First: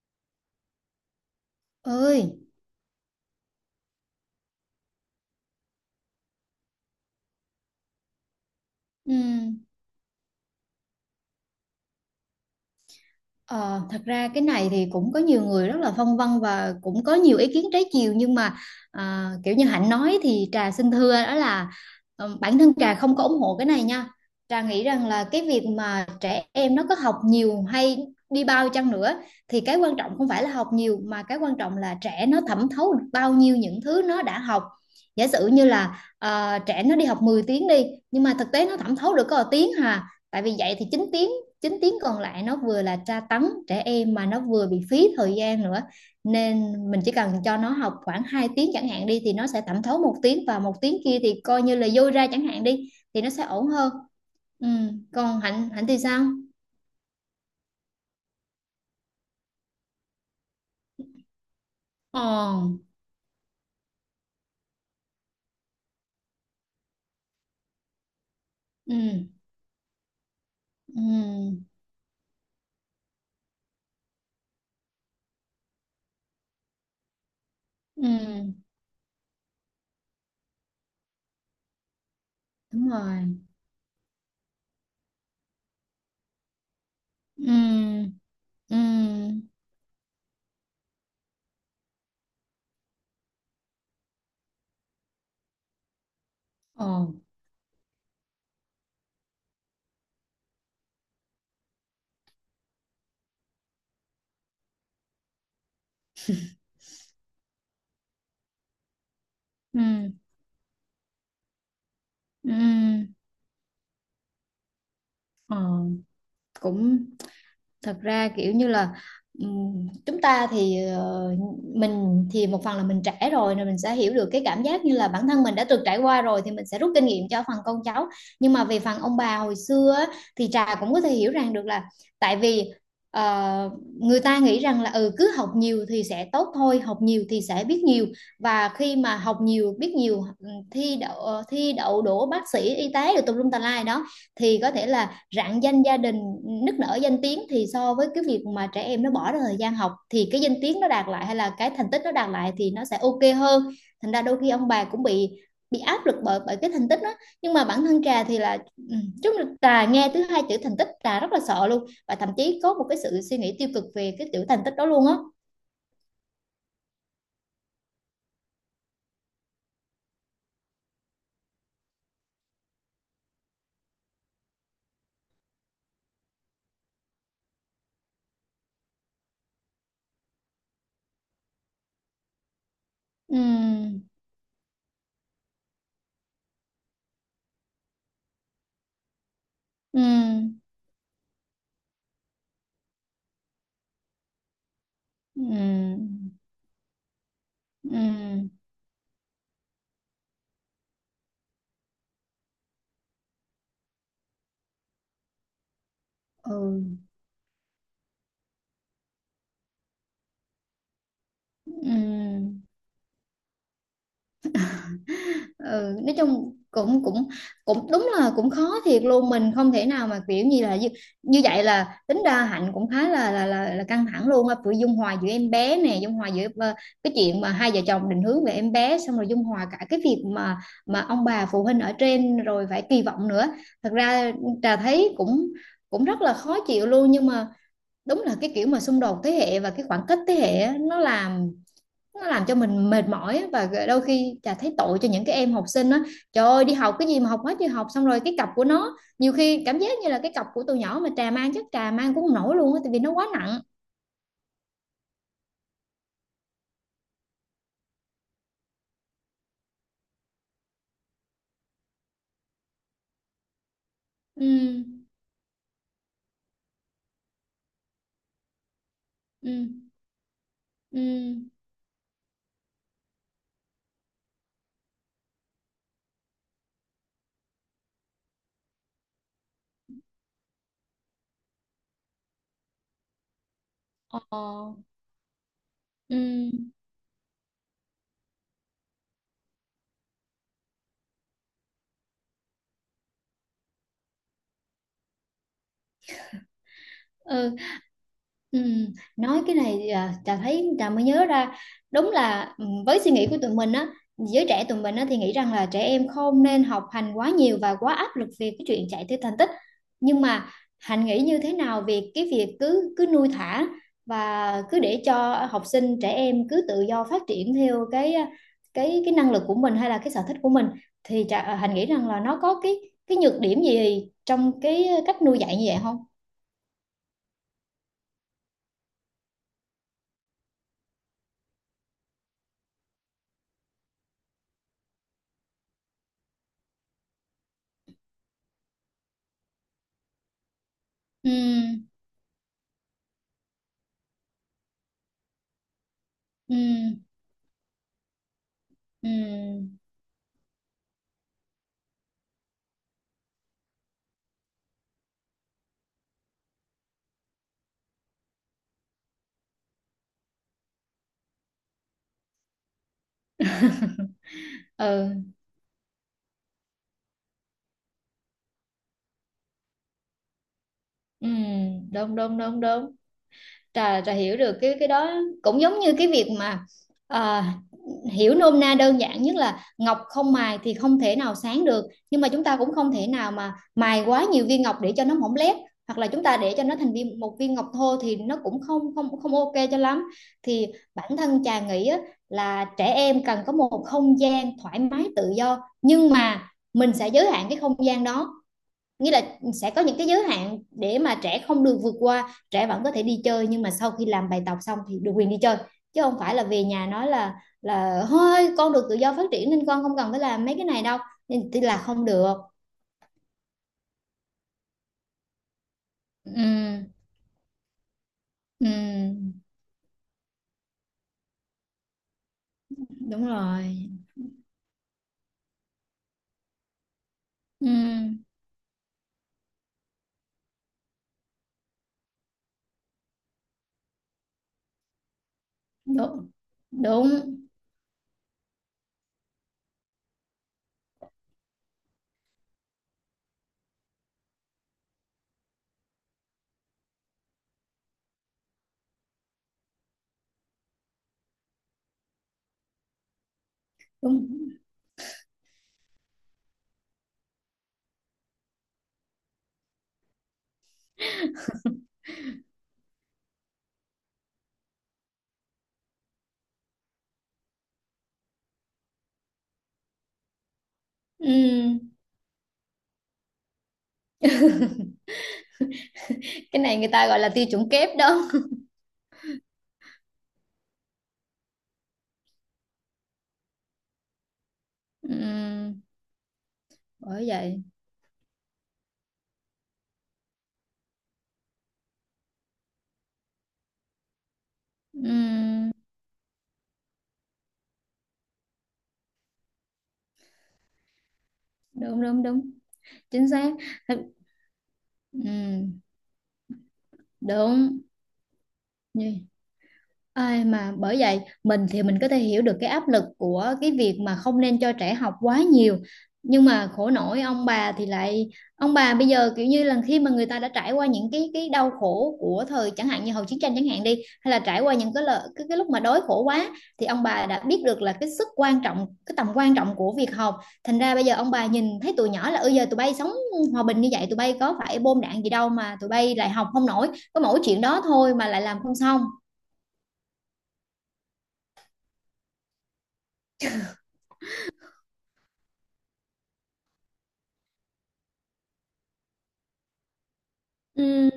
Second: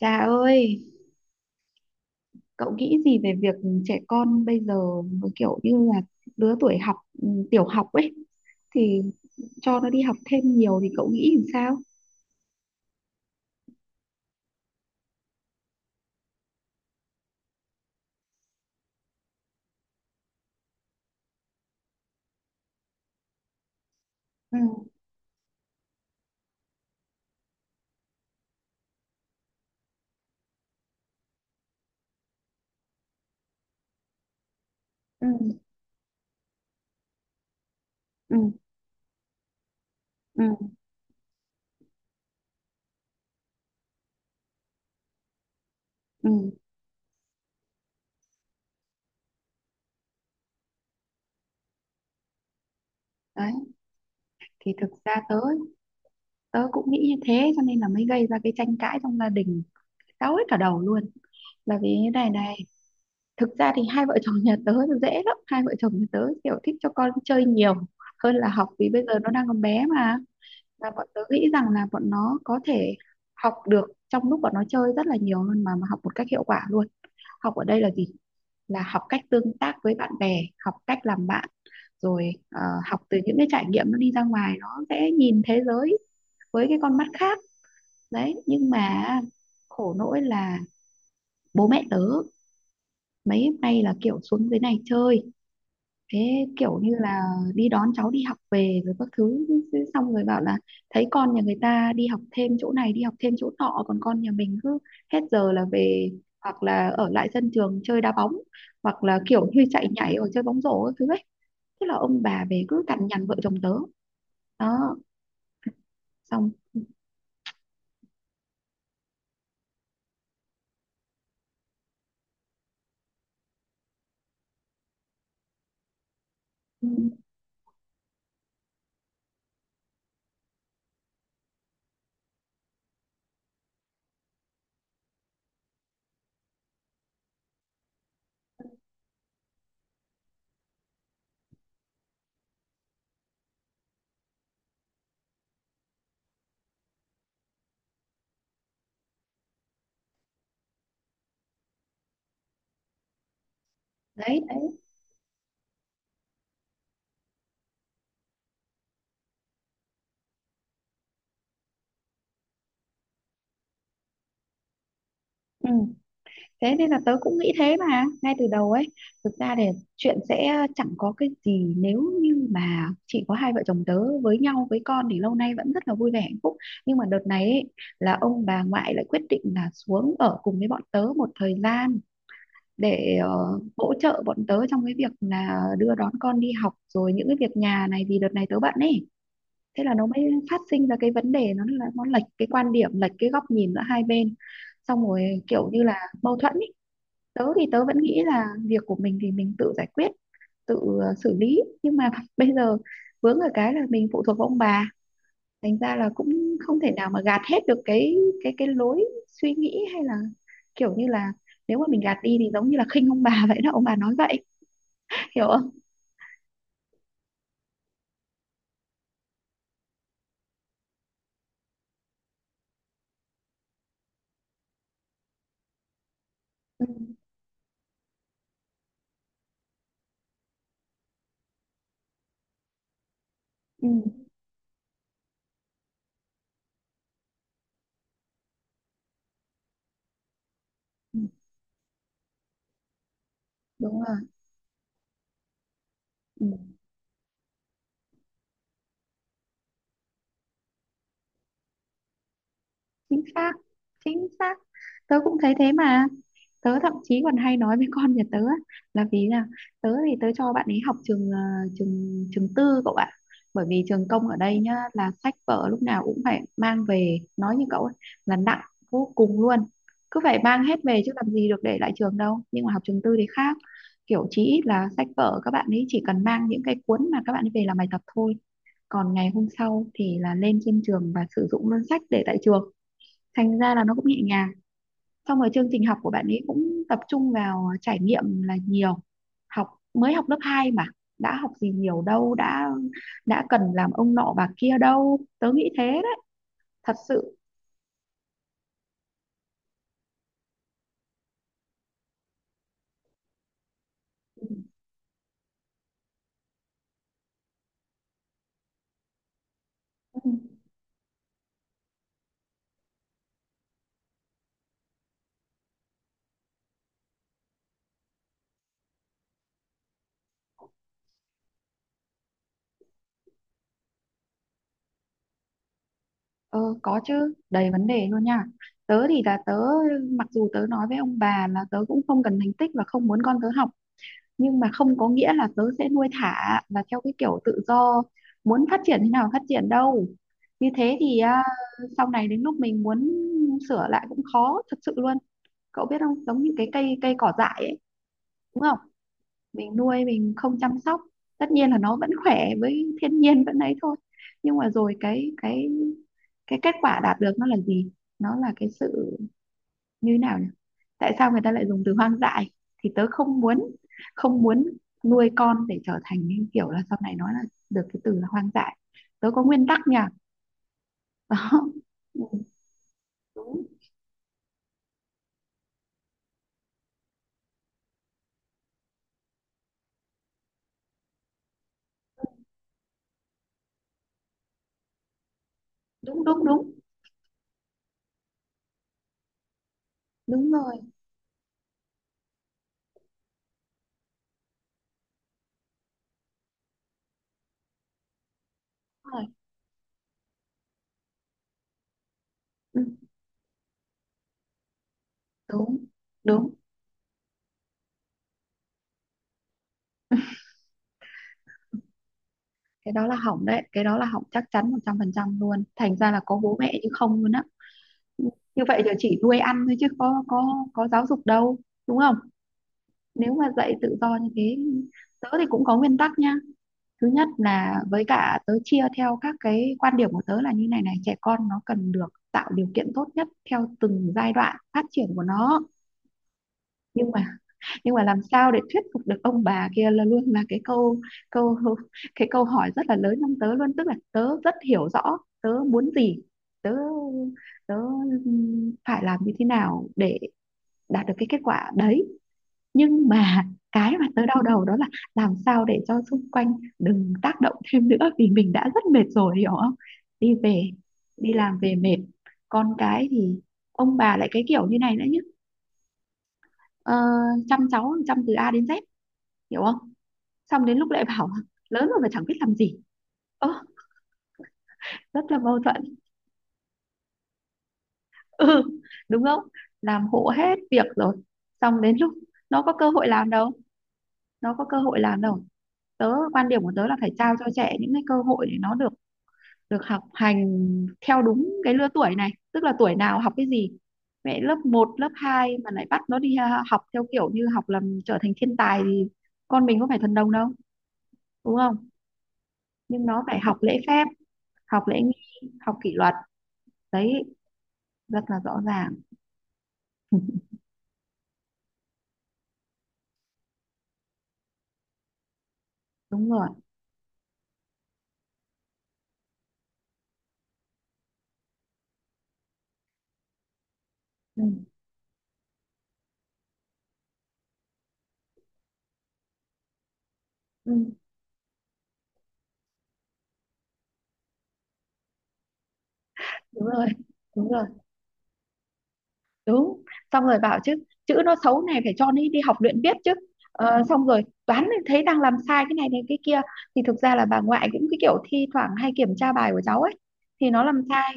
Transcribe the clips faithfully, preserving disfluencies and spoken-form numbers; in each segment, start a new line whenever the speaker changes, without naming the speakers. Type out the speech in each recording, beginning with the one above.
Dạ ơi,
Ơi.
cậu nghĩ gì về việc trẻ con bây giờ nó kiểu như là lứa tuổi học ừ, tiểu học ấy thì
ừm,
cho nó đi học thêm nhiều thì cậu nghĩ làm sao?
ờ, Thật ra cái này thì cũng có nhiều người rất là phân vân và cũng có nhiều ý kiến trái chiều, nhưng mà à, kiểu như Hạnh nói thì Trà xin thưa đó là, ờ, bản thân Trà không có ủng hộ cái này nha.
Ừ,
Trà nghĩ rằng là cái việc mà trẻ em nó có học nhiều hay đi bao chăng nữa thì cái quan trọng không phải là học nhiều, mà cái quan trọng là trẻ nó thẩm thấu được bao nhiêu những thứ nó đã học. Giả
ừ,
sử như là ờ, trẻ nó đi học mười tiếng đi, nhưng mà
ừ,
thực tế nó thẩm thấu được có một tiếng hà, tại
ừ,
vì vậy thì chín tiếng, chín tiếng còn lại nó vừa là tra tấn trẻ em, mà nó vừa bị phí thời gian nữa.
ừ.
Nên mình chỉ cần cho nó học khoảng hai tiếng chẳng hạn đi, thì nó sẽ thẩm thấu một tiếng, và một tiếng kia thì coi như là dôi ra chẳng hạn đi, thì nó sẽ
Đấy,
ổn hơn. Ừ.
thì thực ra tớ
Còn Hạnh Hạnh thì sao?
tớ cũng nghĩ như thế cho nên là mới gây ra cái tranh cãi trong gia đình, cáu hết cả đầu luôn. Là vì thế
Ờ.
này này, thực ra thì hai vợ chồng nhà tớ nó dễ lắm, hai vợ chồng nhà tớ kiểu thích cho con chơi nhiều hơn là học vì bây giờ
Ừ.
nó đang còn bé mà, và bọn tớ nghĩ
Ừ.
rằng là bọn nó có thể học được trong lúc bọn nó chơi rất là nhiều hơn mà, mà học một cách hiệu quả luôn. Học ở đây là gì?
Ừ.
Là học cách tương tác với bạn bè, học cách làm bạn, rồi ờ,
Đúng
học từ
rồi.
những cái trải nghiệm, nó đi ra ngoài nó sẽ nhìn thế giới với cái con mắt khác.
Ừ.
Đấy, nhưng mà
Ừ.
khổ nỗi là bố mẹ tớ mấy hôm nay là kiểu xuống dưới này chơi, thế kiểu
Ờ.
như là đi đón cháu đi học về rồi các thứ, xong rồi bảo là thấy con nhà người ta đi học thêm chỗ này đi học thêm chỗ nọ, còn con nhà mình cứ hết giờ là về, hoặc là ở lại sân trường chơi đá bóng, hoặc là kiểu như chạy
Ừ.
nhảy hoặc chơi bóng rổ các thứ ấy. Thế là ông bà về cứ cằn
Ừ.
nhằn vợ chồng tớ. Đó,
Ờ.
xong.
Cũng thật ra kiểu như là, ừm, chúng ta thì ờ, mình thì một phần là mình trẻ rồi nên mình sẽ hiểu được cái cảm giác như là bản thân mình đã từng trải qua rồi, thì mình sẽ
Ừ,
rút kinh nghiệm cho phần con cháu. Nhưng mà về phần ông bà hồi xưa á, thì Trà cũng có thể hiểu rằng được là, tại vì ờ, người ta nghĩ rằng là ừ cứ học nhiều thì sẽ tốt thôi, học nhiều thì sẽ biết nhiều. Và khi mà học nhiều biết nhiều, ừm, thi đậu ờ, thi đậu đỗ bác sĩ y tế rồi tùm lum tà lai đó, thì có thể là rạng danh gia đình nức nở danh tiếng, thì so với cái việc mà trẻ em nó bỏ ra thời gian học thì cái danh tiếng nó đạt lại hay là cái thành tích nó đạt lại thì nó sẽ ok hơn. Thành ra đôi
đấy
khi ông
đấy,
bà cũng bị, bị áp lực bởi bởi cái thành tích đó. Nhưng mà bản thân trà thì là ừ, trà nghe thứ hai chữ thành tích trà rất là sợ luôn, và thậm chí có một cái sự suy nghĩ tiêu cực về cái chữ thành tích đó luôn á.
ừ. Thế nên là tớ cũng nghĩ thế mà ngay từ đầu ấy. Thực ra thì chuyện sẽ ờ, chẳng có cái gì, nếu như mà chỉ có hai vợ chồng tớ với nhau với con thì lâu nay vẫn rất là vui vẻ hạnh phúc. Nhưng mà đợt này ấy, là ông bà ngoại lại quyết định là xuống ở cùng với bọn tớ một thời gian để ờ, hỗ
Ừ.
trợ bọn tớ trong cái việc là đưa đón con đi học rồi những cái việc nhà này, vì đợt này tớ bận ấy. Thế là
Ừ.
nó mới phát sinh ra cái vấn đề, nó là nó lệch cái quan điểm, lệch cái góc nhìn giữa hai bên, xong rồi kiểu như là
Ừ.
mâu thuẫn ý. Tớ thì tớ vẫn nghĩ là
Ừ.
việc của mình thì mình tự giải quyết, tự ờ, xử lý, nhưng mà bây giờ vướng ở cái là mình phụ thuộc vào ông bà, thành ra là cũng không thể
Ừ.
nào mà gạt hết được cái cái cái lối suy nghĩ, hay là kiểu như là nếu mà mình gạt đi thì
Ừ.
giống như là khinh ông bà vậy đó, ông bà nói vậy, hiểu không?
Ừ, nói chung cũng cũng cũng đúng là cũng khó thiệt luôn, mình không thể nào mà kiểu như là như, như vậy. Là tính ra Hạnh cũng khá là là là, là căng thẳng luôn á, vừa dung hòa giữa em bé nè, dung hòa giữa ờ,
Ừ,
cái chuyện mà hai vợ chồng định hướng về em bé, xong rồi dung hòa cả cái việc mà mà ông bà phụ huynh ở trên rồi phải kỳ vọng nữa.
ừ,
Thật ra Trà thấy cũng cũng rất là khó chịu luôn, nhưng mà đúng là cái kiểu mà xung đột thế hệ và cái khoảng cách thế hệ á, nó
ừ,
làm nó làm cho mình mệt mỏi á, và
đúng
đôi
rồi,
khi chả thấy tội cho những cái em học sinh á. Trời ơi,
ừ.
đi học cái gì mà học quá trời học, xong rồi cái cặp của nó nhiều khi cảm giác như là cái cặp của tụi nhỏ mà trà mang chắc trà mang cũng không nổi luôn á, tại vì nó
Chính
quá
xác,
nặng.
chính xác. Tớ cũng thấy thế mà, tớ thậm chí còn hay nói với con nhà tớ á, là vì là tớ thì tớ cho bạn ấy học trường ờ, trường trường tư cậu ạ. Bởi vì trường công ở đây nhá
Ừ.
là sách vở lúc nào cũng phải mang về, nói như cậu ấy, là nặng vô cùng luôn,
Ừ.
cứ phải mang hết về
Ừ.
chứ làm gì được để lại trường đâu. Nhưng mà học trường tư thì khác, kiểu chí ít là sách vở các bạn ấy chỉ cần mang những cái cuốn mà các bạn ấy về làm bài tập thôi, còn ngày hôm sau thì là lên trên trường và sử dụng luôn sách để tại trường, thành ra là nó cũng nhẹ nhàng.
Ờ.
Xong rồi chương trình học của
Ừ.
bạn ấy cũng tập trung vào trải nghiệm là nhiều. Học mới học lớp hai mà đã học gì nhiều đâu, đã đã cần làm ông nọ bà kia đâu, tớ nghĩ thế đấy, thật sự.
Ừ. Ừ. Nói cái này à, Trà thấy Trà mới nhớ ra đúng là ừ, với suy nghĩ của tụi mình á, giới trẻ tụi mình á, thì nghĩ rằng là trẻ em không nên học hành quá nhiều và quá áp lực về cái chuyện chạy theo thành tích.
Ừ,
Nhưng mà Hạnh nghĩ như thế nào về cái việc cứ cứ nuôi thả và cứ để cho học sinh trẻ em cứ tự do phát triển theo cái, à, cái cái năng lực của mình hay là cái sở thích của mình? Thì Trà, à, Hạnh nghĩ rằng là nó có cái cái nhược điểm gì trong cái cách nuôi dạy như vậy không?
ờ, có chứ, đầy vấn đề luôn nha. Tớ thì là tớ, mặc dù tớ nói với ông bà là tớ cũng không cần thành tích và không muốn con tớ học, nhưng mà không có nghĩa là tớ sẽ nuôi thả và theo cái kiểu tự do muốn phát triển thế nào phát triển đâu. Như thế thì
Ừ.
à, sau này đến lúc mình muốn sửa lại cũng khó thật sự luôn. Cậu biết không, giống như
Ừ.
cái cây, cây cỏ dại ấy, đúng không?
Ừ.
Mình nuôi mình không chăm sóc, tất nhiên là nó vẫn khỏe với thiên nhiên vẫn ấy thôi, nhưng mà rồi cái cái cái kết quả đạt được nó là gì? Nó là cái sự như thế nào nhỉ, tại sao người ta lại dùng từ hoang dại? Thì tớ không muốn, không muốn nuôi
Ừ.
con để trở thành những kiểu là sau này nói là được cái từ là hoang dại. Tớ có nguyên tắc nhỉ.
Ừ.
Đó.
Đúng
Ừ,
đúng đúng đúng.
đúng
Trà trà hiểu được cái cái đó, cũng giống như cái việc mà à, hiểu nôm na đơn giản nhất là ngọc không mài thì không thể nào sáng được, nhưng mà chúng ta cũng không thể nào mà mài quá nhiều viên ngọc để cho nó mỏng lép, hoặc là chúng
đúng
ta
đúng
để cho
đúng,
nó thành viên một viên ngọc thô thì nó cũng không không không ok cho lắm.
đúng
Thì
rồi,
bản thân trà nghĩ á, là trẻ em cần có một không gian thoải mái tự do, nhưng mà mình sẽ giới hạn cái không gian đó, nghĩa
đúng
là
rồi,
sẽ có những cái giới hạn để mà trẻ không được vượt qua, trẻ
ừ,
vẫn có thể đi chơi, nhưng mà sau khi làm bài tập xong thì được quyền đi chơi,
đúng
chứ không phải là
đúng.
về nhà nói là, là thôi con được tự do phát triển nên con không cần phải làm mấy cái này đâu, nên là không được.
Cái đó là hỏng đấy, cái đó là hỏng chắc chắn một trăm phần trăm luôn, thành ra là có bố mẹ chứ
Ừ.
không luôn á. Ừ, như vậy giờ chỉ
Ừ.
nuôi ăn thôi chứ có có có giáo dục đâu, đúng không?
Đúng
Nếu mà dạy
rồi.
tự do như thế, tớ thì cũng có nguyên tắc nha. Thứ nhất
Ừ,
là với cả tớ chia theo các cái quan điểm của tớ là như này này: trẻ con nó cần được tạo điều kiện tốt nhất theo từng giai đoạn phát triển của nó.
đúng
Nhưng
đúng
mà, nhưng mà làm sao để thuyết phục được ông bà kia là luôn là cái câu, câu cái câu hỏi rất là lớn trong tớ luôn. Tức là tớ rất hiểu rõ tớ muốn gì, tớ tớ phải làm như thế nào để đạt được cái kết quả đấy, nhưng mà cái mà tớ
đúng.
đau đầu đó là làm sao để cho xung quanh đừng tác động thêm nữa, vì mình đã rất mệt rồi, hiểu không? Đi về, đi làm về mệt, con cái thì ông bà lại cái kiểu như này nữa chứ. ờ, Chăm cháu chăm từ a đến dét, hiểu không, xong đến lúc lại bảo lớn
Ừ,
rồi mà chẳng biết làm gì. Ơ, rất là mâu thuẫn.
cái này người ta gọi là tiêu chuẩn kép đó.
Ừ, đúng không? Làm hộ hết việc rồi, xong đến lúc nó có cơ hội làm đâu, nó có cơ hội làm đâu.
Ừ,
Tớ quan điểm của tớ là phải
bởi
trao cho
vậy.
trẻ những cái cơ hội để nó được được học hành theo đúng cái lứa tuổi này, tức là tuổi nào học cái gì. Mẹ lớp một, lớp hai mà
Ừ,
lại bắt nó đi ha- học theo kiểu như học làm trở thành thiên tài thì con mình có phải thần đồng đâu, đúng không?
đúng đúng đúng,
Nhưng nó
chính
phải
xác.
học lễ phép, học lễ nghi, học
Ừ,
kỷ luật. Đấy,
đúng.
rất là rõ ràng.
Như ai mà, bởi vậy mình thì mình có thể hiểu được cái áp lực của cái việc mà không nên cho trẻ học quá nhiều,
Đúng
nhưng
rồi,
mà khổ nổi ông bà thì lại, ông bà bây giờ kiểu như là khi mà người ta đã trải qua những cái cái đau khổ của thời chẳng hạn như hậu chiến tranh chẳng hạn đi, hay là trải
ừ.
qua những cái lợi cái, cái lúc mà đói khổ quá, thì ông bà đã biết được là cái sức quan trọng cái tầm quan trọng của việc học. Thành
Ừ.
ra bây giờ ông bà nhìn thấy tụi nhỏ là, ừ giờ tụi bay sống hòa bình như vậy, tụi bay có phải bom đạn gì đâu mà tụi bay lại học
Đúng
không
rồi,
nổi, có mỗi
đúng
chuyện
rồi,
đó thôi mà lại làm không xong.
đúng. Xong rồi bảo chứ chữ nó xấu này, phải cho nó đi học luyện viết chứ. Ờ, xong rồi toán thì thấy đang làm sai cái này này cái kia, thì thực ra là bà ngoại cũng cái kiểu thi thoảng hay kiểm tra bài của cháu ấy, thì nó làm
Ừ.
sai.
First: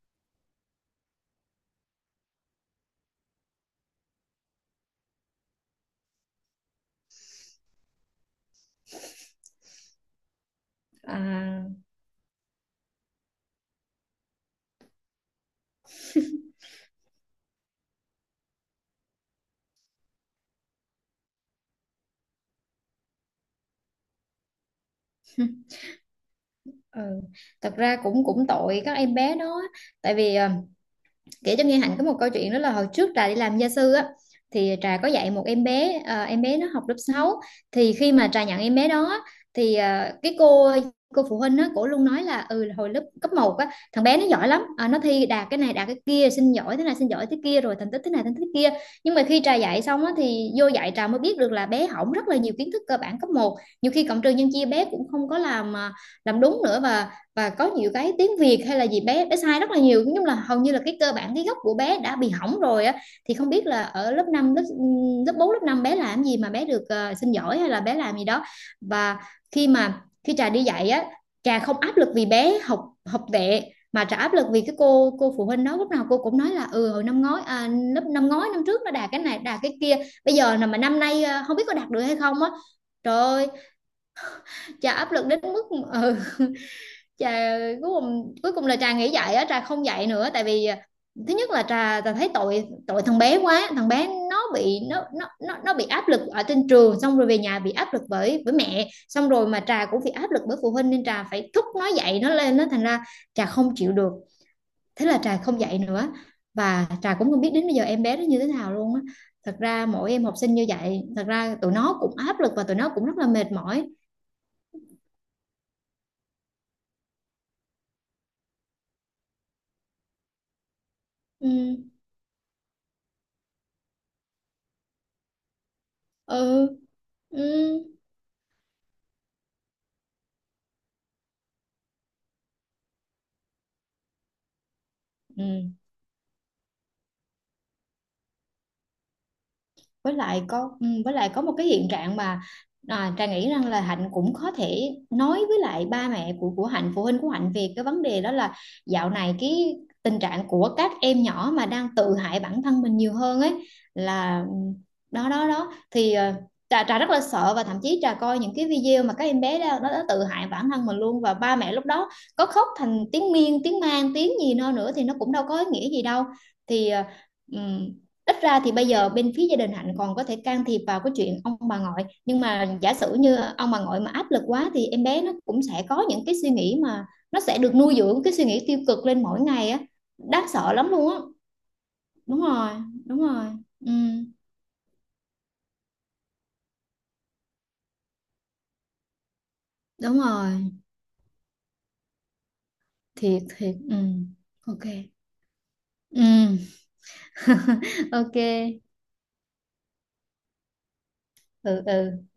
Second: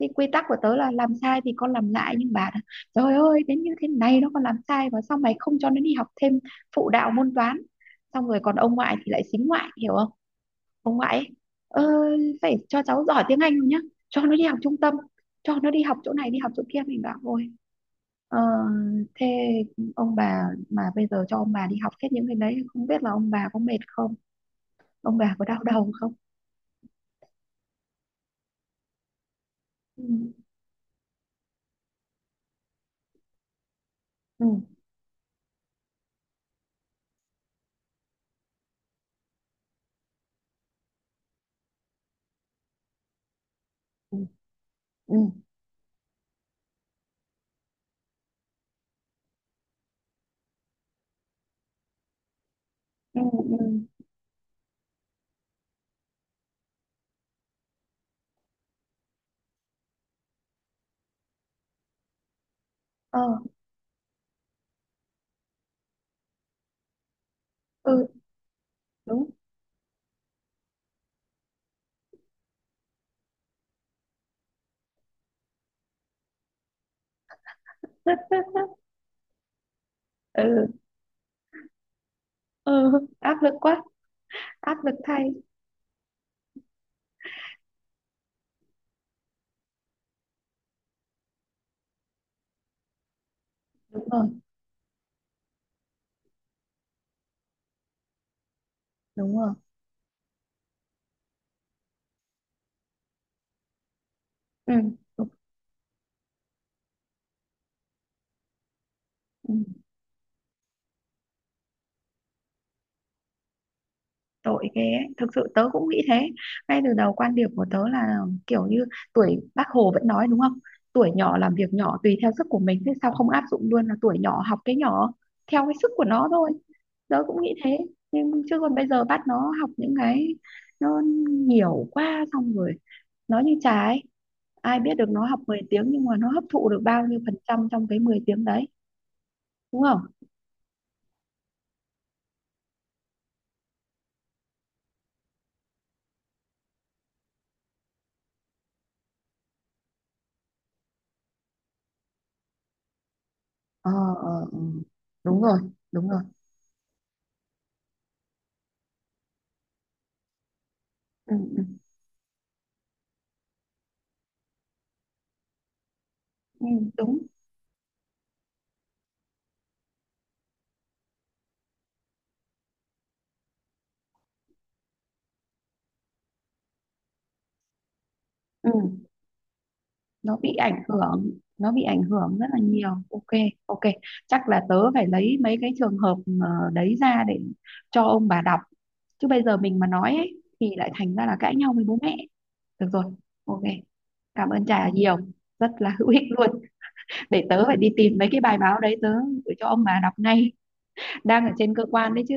Thì quy tắc của tớ là làm sai thì con làm lại, nhưng bà nói, "Trời ơi, đến như thế này nó còn làm sai, và sao mày không cho nó đi học thêm phụ đạo môn toán." Xong rồi còn ông ngoại thì lại xính ngoại, hiểu không? Ông ngoại ấy,
À,
"Ơ, phải cho cháu giỏi tiếng Anh nhá, cho nó đi học trung tâm, cho nó đi học chỗ này đi học chỗ kia." Mình bảo, "Ôi, ờ, thế ông bà mà bây giờ cho ông bà đi học hết những cái đấy không biết là ông bà có mệt không, ông bà có đau đầu không?"
ừ. Thật ra cũng cũng tội các em bé đó,
Ừ,
tại vì ờ, kể cho nghe Hạnh có một câu chuyện đó là hồi trước Trà đi làm gia sư á,
ừ,
thì Trà có dạy một em bé, ờ, em bé nó học lớp sáu. Thì khi mà Trà nhận em bé đó á, thì ờ, cái cô cô phụ huynh á cổ luôn nói là, ừ là hồi lớp cấp một á thằng
ừ,
bé nó giỏi lắm. Ờ, nó
ừ,
thi đạt cái này đạt cái kia, xin giỏi thế này xin giỏi thế kia, rồi thành tích thế này thành tích thế kia. Nhưng mà khi Trà dạy xong á thì vô dạy Trà mới biết được là bé hỏng rất là nhiều kiến thức cơ bản
ừ,
cấp một. Nhiều
ừ,
khi cộng trừ nhân chia bé cũng không có làm ờ, làm đúng nữa, và và có nhiều cái tiếng Việt hay là gì bé bé sai rất là nhiều, nói chung là hầu như là cái cơ bản cái gốc của bé đã bị hỏng rồi á.
ờ,
Thì không biết là ở lớp năm, lớp lớp bốn lớp năm bé làm gì mà bé được ờ, xin giỏi hay là bé
ừ,
làm gì đó. Và
đúng.
khi mà khi Trà đi dạy á, Trà không áp lực vì bé học học tệ, mà Trà áp lực vì cái cô cô phụ huynh đó, lúc nào cô cũng nói là ừ hồi năm ngoái, à, lớp năm ngoái năm trước nó đạt cái này đạt cái kia, bây giờ là
Ừ,
mà năm nay ờ, không biết có đạt được hay không á.
ừ,
Trời
áp
ơi,
lực quá, áp
Trà
lực
áp
thay.
lực đến mức ừ, trà cuối cùng cuối cùng là trà nghĩ vậy á trà không dạy nữa, tại vì à, thứ nhất là trà trà thấy tội tội thằng bé quá, thằng bé
Đúng rồi,
nó bị nó nó nó nó bị áp lực ở trên trường, xong rồi về nhà bị áp lực bởi bởi mẹ, xong
đúng
rồi
rồi,
mà trà cũng bị áp lực bởi phụ huynh nên trà phải thúc nó dạy nó lên nó, thành ra trà không chịu được.
ừ,
Thế là trà không dạy nữa, và trà cũng không biết đến bây giờ em bé nó như thế nào luôn á. Thật
đúng.
ra mỗi em học sinh như vậy thật ra tụi nó cũng áp lực và tụi nó cũng rất là mệt mỏi.
Tội ghê ấy. Thực sự tớ cũng nghĩ thế. Ngay từ đầu quan điểm của tớ là kiểu như tuổi, bác Hồ vẫn nói đúng không, tuổi nhỏ
Ừ.
làm việc nhỏ tùy theo sức của mình, thế sao không áp dụng luôn là tuổi nhỏ học cái nhỏ theo cái sức của nó thôi,
Ừ.
tớ
Ừ.
cũng nghĩ thế. Nhưng chứ còn bây giờ bắt nó học những cái nó nhiều quá, xong rồi nó như Trà ấy, ai biết được nó học mười
Ừ.
tiếng nhưng mà nó hấp thụ được bao nhiêu phần trăm trong cái mười tiếng đấy, đúng không?
Với lại có ừ, với lại có một cái hiện trạng mà à, Trà nghĩ rằng là Hạnh cũng có thể nói với lại ba mẹ của của Hạnh, phụ huynh của Hạnh về cái vấn đề đó là, dạo này cái tình trạng của các em nhỏ mà đang tự hại bản thân mình nhiều hơn ấy,
Ờ,
là,
ờ, ừ.
đó
Đúng
đó
rồi,
đó
đúng
thì
rồi,
ờ, Trà, Trà rất là sợ và thậm chí Trà coi những cái video mà các em bé đó, nó đã tự hại bản thân mình luôn,
ừ,
và ba
ừ.
mẹ lúc đó có khóc thành tiếng miên tiếng man tiếng gì nó nữa thì nó cũng đâu có ý nghĩa gì đâu.
Ừ,
Thì ờ,
đúng,
ừ, ít ra thì bây giờ bên phía gia đình Hạnh còn có thể can thiệp vào cái chuyện ông bà ngoại, nhưng mà giả sử như ông bà ngoại mà áp lực quá thì em bé nó cũng sẽ có những cái suy nghĩ mà nó sẽ được nuôi dưỡng cái suy nghĩ
ừ.
tiêu cực lên mỗi ngày á,
Nó
đáng
bị
sợ
ảnh
lắm luôn á.
hưởng, nó bị ảnh hưởng
Đúng
rất là
rồi.
nhiều,
Đúng
ok.
rồi.
Ok,
Ừ,
chắc là tớ phải lấy mấy cái trường hợp ờ, đấy ra để cho ông bà đọc, chứ bây giờ mình mà nói
đúng
ấy, thì
rồi.
lại thành ra là cãi nhau với bố mẹ. Được rồi,
Thiệt
ok,
thiệt. Ừ.
cảm ơn
Ok.
Trà nhiều, rất là hữu ích luôn.
Ừ.
Để tớ phải đi tìm mấy
Ok.
cái bài báo đấy, tớ gửi cho ông bà đọc ngay, đang ở trên
Ừ.
cơ quan
Ừ.
đấy chứ.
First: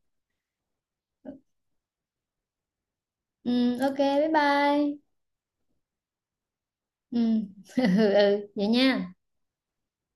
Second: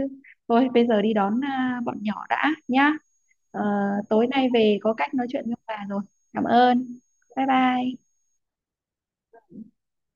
Thôi bây giờ đi đón à, bọn nhỏ đã nhá.
Ừ.
Ờ,
Ok,
tối
bye
nay về có
bye.
cách nói chuyện với ông bà rồi. Cảm ơn,
Ừ.
bye bye.
Ừ, ừ, vậy nha.